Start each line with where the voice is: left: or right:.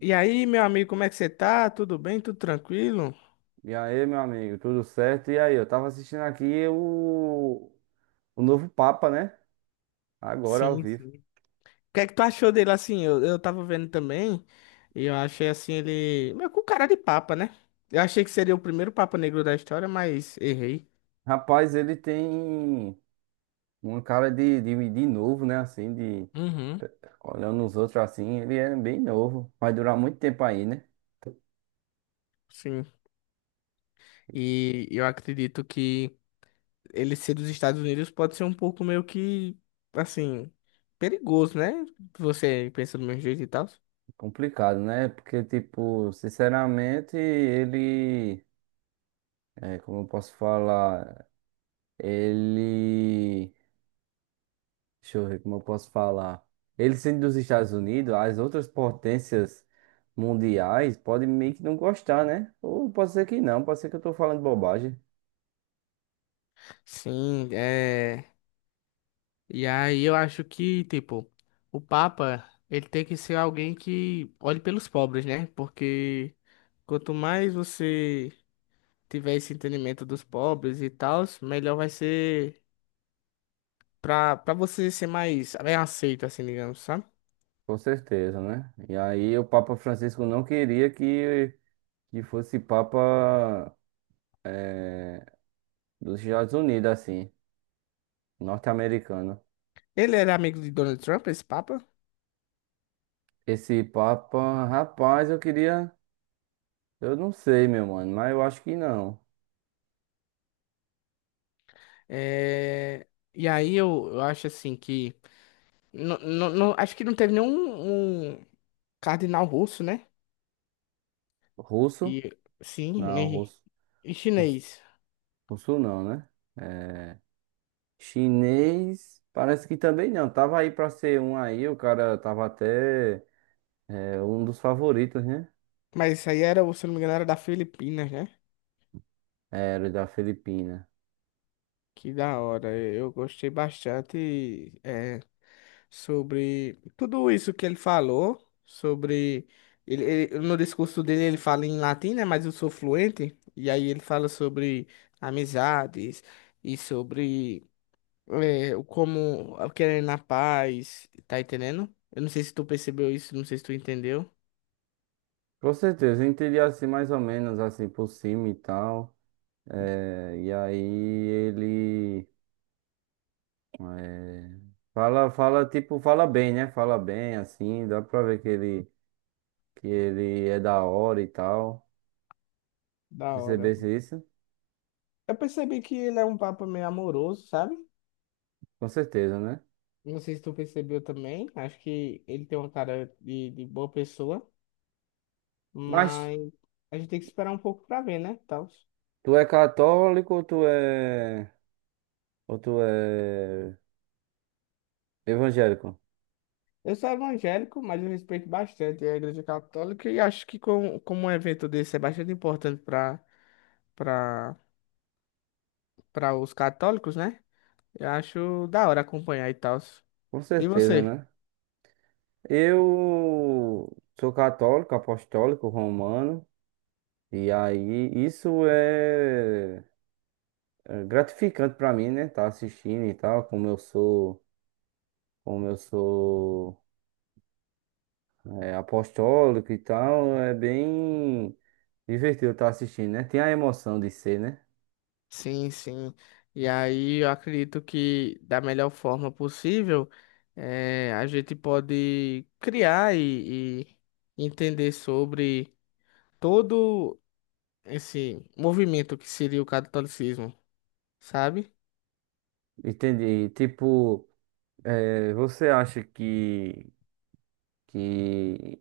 left: E aí, meu amigo, como é que você tá? Tudo bem? Tudo tranquilo?
right: E aí, meu amigo, tudo certo? E aí, eu tava assistindo aqui o novo Papa, né? Agora ao
left: Sim,
right: vivo.
left: sim. O que é que tu achou dele assim? Eu tava vendo também e eu achei assim ele meio com cara de papa, né? Eu achei que seria o primeiro papa negro da história, mas errei.
right: Rapaz, ele tem uma cara de novo, né? Assim, de
left: Uhum,
right: olhando os outros assim, ele é bem novo. Vai durar muito tempo aí, né?
left: sim. E eu acredito que ele ser dos Estados Unidos pode ser um pouco meio que assim perigoso, né? Você pensa do meu jeito e tal.
right: Complicado, né? Porque, tipo, sinceramente, ele. É, como eu posso falar? Ele. Deixa eu ver como eu posso falar. Ele sendo dos Estados Unidos, as outras potências mundiais podem meio que não gostar, né? Ou pode ser que não, pode ser que eu tô falando bobagem.
left: Sim, é. E aí eu acho que, tipo, o Papa, ele tem que ser alguém que olhe pelos pobres, né? Porque quanto mais você tiver esse entendimento dos pobres e tal, melhor vai ser pra você ser mais bem aceito, assim, digamos, sabe?
right: Com certeza, né? E aí o Papa Francisco não queria que fosse Papa dos Estados Unidos, assim, norte-americano.
left: Ele era amigo de Donald Trump, esse Papa.
right: Esse Papa, rapaz, eu queria. Eu não sei, meu mano, mas eu acho que não.
left: É... E aí eu acho assim que. Não, não, acho que não teve nenhum um cardeal russo, né?
right: Russo?
left: E sim,
right: Não,
left: nem
right: russo.
left: e
right: Russo,
left: chinês.
right: russo não, né? É, chinês, parece que também não. Tava aí pra ser um aí, o cara tava até um dos favoritos, né?
left: Mas isso aí era, se eu não me engano, era da Filipinas, né?
right: É, era da Filipina.
left: Que da hora. Eu gostei bastante sobre tudo isso que ele falou, sobre. No discurso dele ele fala em latim, né? Mas eu sou fluente. E aí ele fala sobre amizades e sobre o como eu querer na paz, tá entendendo? Eu não sei se tu percebeu isso, não sei se tu entendeu.
right: Com certeza, eu entendi assim mais ou menos assim por cima e tal. É, e aí ele é, fala tipo, fala bem, né? Fala bem assim, dá pra ver que ele é da hora e tal.
left: Da hora.
right: Percebesse isso?
left: Eu percebi que ele é um papo meio amoroso, sabe?
right: Com certeza, né?
left: Não sei se tu percebeu também. Acho que ele tem uma cara de, boa pessoa,
right: Mas
left: mas a gente tem que esperar um pouco pra ver, né? Tal.
right: tu é católico ou tu é evangélico,
left: Eu sou evangélico, mas eu respeito bastante a Igreja Católica e acho que com, como um evento desse é bastante importante para para os católicos, né? Eu acho da hora acompanhar e tal.
right: com
left: E
right: certeza,
left: você?
right: né? Eu sou católico, apostólico, romano, e aí isso é gratificante pra mim, né? Tá assistindo e tal, como eu sou apostólico e tal, é bem divertido estar assistindo, né? Tem a emoção de ser, né?
left: Sim, sim. E aí eu acredito que da melhor forma possível a gente pode criar e entender sobre todo esse movimento que seria o catolicismo, sabe?
right: Entendi. Tipo, é, você acha que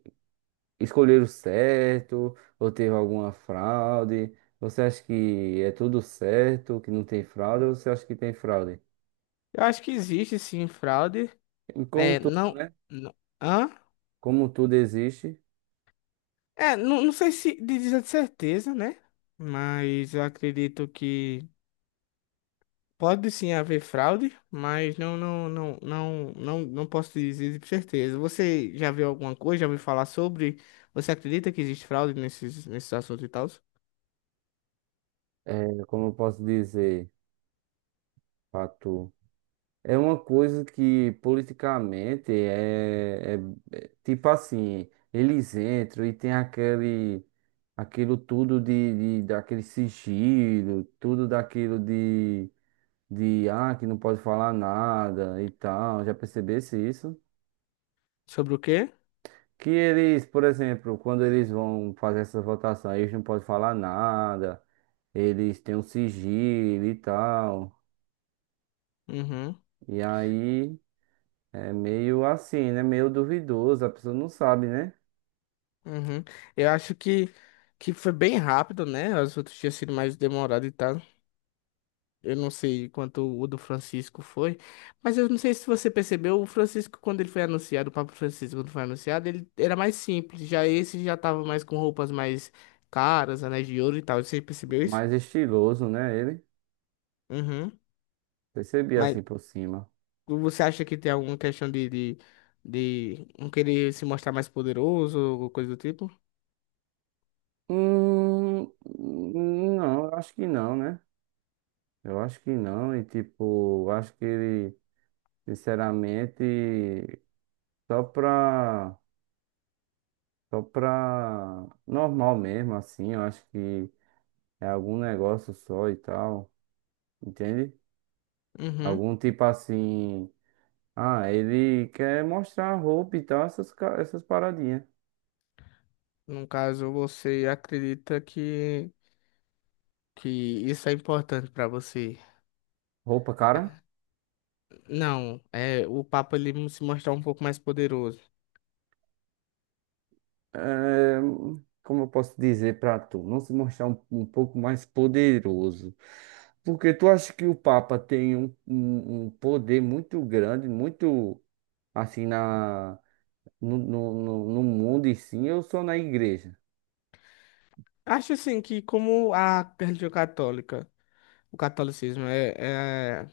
right: escolheram certo ou teve alguma fraude? Você acha que é tudo certo, que não tem fraude, ou você acha que tem fraude?
left: Eu acho que existe sim fraude.
right: E como
left: É,
right: tudo,
left: não,
right: né?
left: não. Hã?
right: Como tudo existe,
left: É, não, não sei se dizer de certeza, né? Mas eu acredito que. Pode sim haver fraude, mas não, não, não, não, não, não posso dizer com certeza. Você já viu alguma coisa? Já ouviu falar sobre? Você acredita que existe fraude nesses assuntos e tal?
right: eh, como eu posso dizer, fato. É uma coisa que politicamente é tipo assim, eles entram e tem aquele aquilo tudo de daquele sigilo, tudo daquilo de, que não pode falar nada e tal. Já percebesse isso?
left: Sobre o quê?
right: Que eles, por exemplo, quando eles vão fazer essa votação, eles não podem falar nada, eles têm um sigilo e tal.
left: Uhum,
right: E aí. É meio assim, né? Meio duvidoso, a pessoa não sabe, né?
left: uhum. Eu acho que foi bem rápido, né? As outras tinham sido mais demorado e tal. Eu não sei quanto o do Francisco foi, mas eu não sei se você percebeu, o Francisco, quando ele foi anunciado, o Papa Francisco, quando foi anunciado, ele era mais simples. Já esse já tava mais com roupas mais caras, anéis de ouro e tal. Você percebeu isso?
right: Mais estiloso, né? Ele
left: Uhum.
right: percebi
left: Mas
right: assim por cima.
left: você acha que tem alguma questão de não querer se mostrar mais poderoso ou coisa do tipo?
right: Hum, não, eu acho que não, né? Eu acho que não, e tipo, eu acho que ele, sinceramente, só pra, só pra normal mesmo, assim, eu acho que é algum negócio só e tal, entende?
left: Uhum.
right: Algum tipo assim, ah, ele quer mostrar a roupa e tal, essas, essas paradinhas.
left: No caso, você acredita que isso é importante pra você?
right: Roupa cara?
left: Não, é o Papa ele se mostrar um pouco mais poderoso.
right: É, como eu posso dizer para tu? Não se mostrar um pouco mais poderoso. Porque tu acha que o Papa tem um poder muito grande, muito assim na, no no mundo e sim, eu sou na igreja.
left: Acho assim que como a religião católica, o catolicismo é,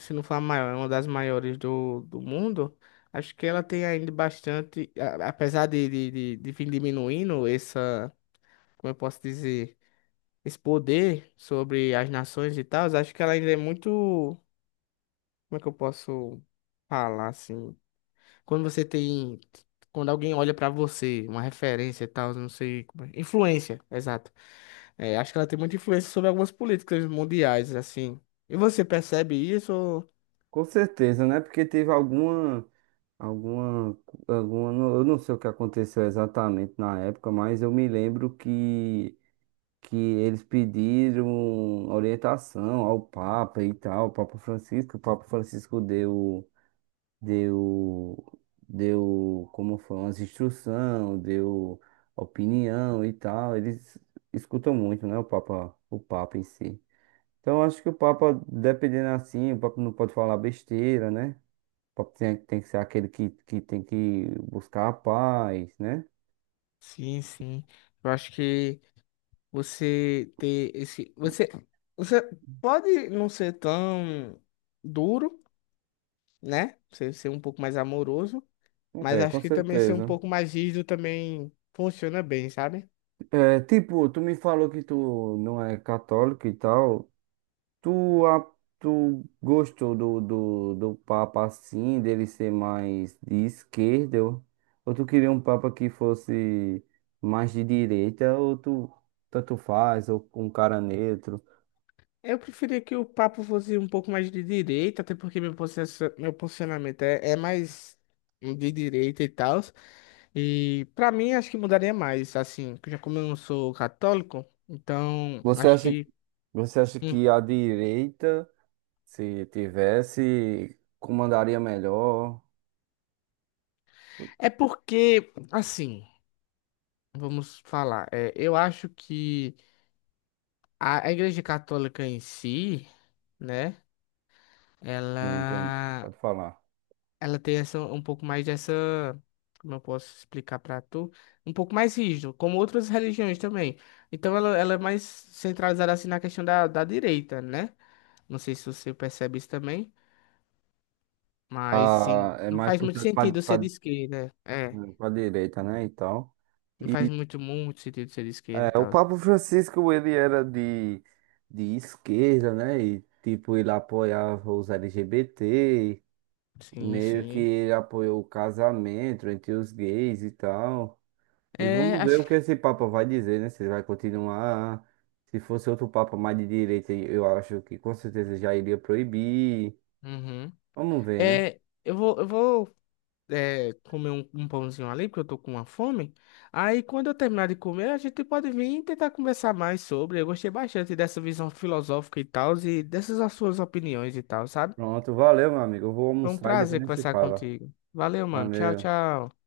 left: se não for a maior, é uma das maiores do mundo, acho que ela tem ainda bastante, a- apesar de vir diminuindo essa, como eu posso dizer, esse poder sobre as nações e tal, acho que ela ainda é muito, como é que eu posso falar assim? Quando você tem. Quando alguém olha pra você, uma referência e tal, não sei como é. Influência, exato. É, acho que ela tem muita influência sobre algumas políticas mundiais, assim. E você percebe isso? ou-
right: Com certeza, né? Porque teve alguma, alguma, eu não sei o que aconteceu exatamente na época, mas eu me lembro que eles pediram orientação ao Papa e tal, ao Papa Francisco. O Papa Francisco deu, deu, como foi, umas instrução, deu opinião e tal. Eles escutam muito, né, o Papa em si. Então, eu acho que o Papa, dependendo assim, o Papa não pode falar besteira, né? O Papa tem, tem que ser aquele que tem que buscar a paz, né?
left: Sim, sim. Eu acho que você ter esse. Você pode não ser tão duro, né? Você ser um pouco mais amoroso, mas
right: É, com
left: acho que também ser um
right: certeza.
left: pouco mais rígido também funciona bem, sabe?
right: É, tipo, tu me falou que tu não é católico e tal. Tu, a- Tu gostou do Papa assim, dele ser mais de esquerda? Ou tu queria um Papa que fosse mais de direita? Ou tu tanto faz, ou um cara neutro?
left: Eu preferia que o papo fosse um pouco mais de direita, até porque meu, posiciona- meu posicionamento é mais de direita e tal. E pra mim, acho que mudaria mais, assim, já como eu não sou católico, então
right: Você
left: acho
right: acha,
left: que.
right: você acha
left: Hum.
right: que a direita, se tivesse, comandaria melhor?
left: É porque, assim, vamos falar, é, eu acho que a Igreja Católica em si, né,
right: Sim, entende?
left: ela.
right: Pode falar.
left: Ela tem essa um pouco mais dessa, como eu posso explicar pra tu, um pouco mais rígido, como outras religiões também. Então ela é mais centralizada assim na questão da direita, né? Não sei se você percebe isso também, mas assim,
right: Ah, é
left: não
right: mais
left: faz muito
right: puxado
left: sentido ser de esquerda. É,
right: pra direita, né? E tal.
left: não faz muito sentido ser de esquerda e
right: É, o
left: tal.
right: Papa Francisco, ele era de esquerda, né? E, tipo, ele apoiava os LGBT,
left: Sim,
right: meio que
left: sim.
right: ele apoiou o casamento entre os gays e tal. E
left: É,
right: vamos ver o
left: acho.
right: que esse Papa vai dizer, né? Se ele vai continuar. Se fosse outro Papa mais de direita, eu acho que com certeza já iria proibir.
left: Uhum.
right: Vamos ver, né?
left: É, eu vou comer um pãozinho ali, porque eu tô com uma fome. Aí, quando eu terminar de comer, a gente pode vir e tentar conversar mais sobre. Eu gostei bastante dessa visão filosófica e tal, e dessas as suas opiniões e tal, sabe?
right: Pronto, valeu, meu amigo. Eu vou
left: Foi um
right: almoçar e depois
left: prazer
right: a gente se
left: conversar
right: fala.
left: contigo. Valeu, mano. Tchau,
right: Valeu.
left: tchau.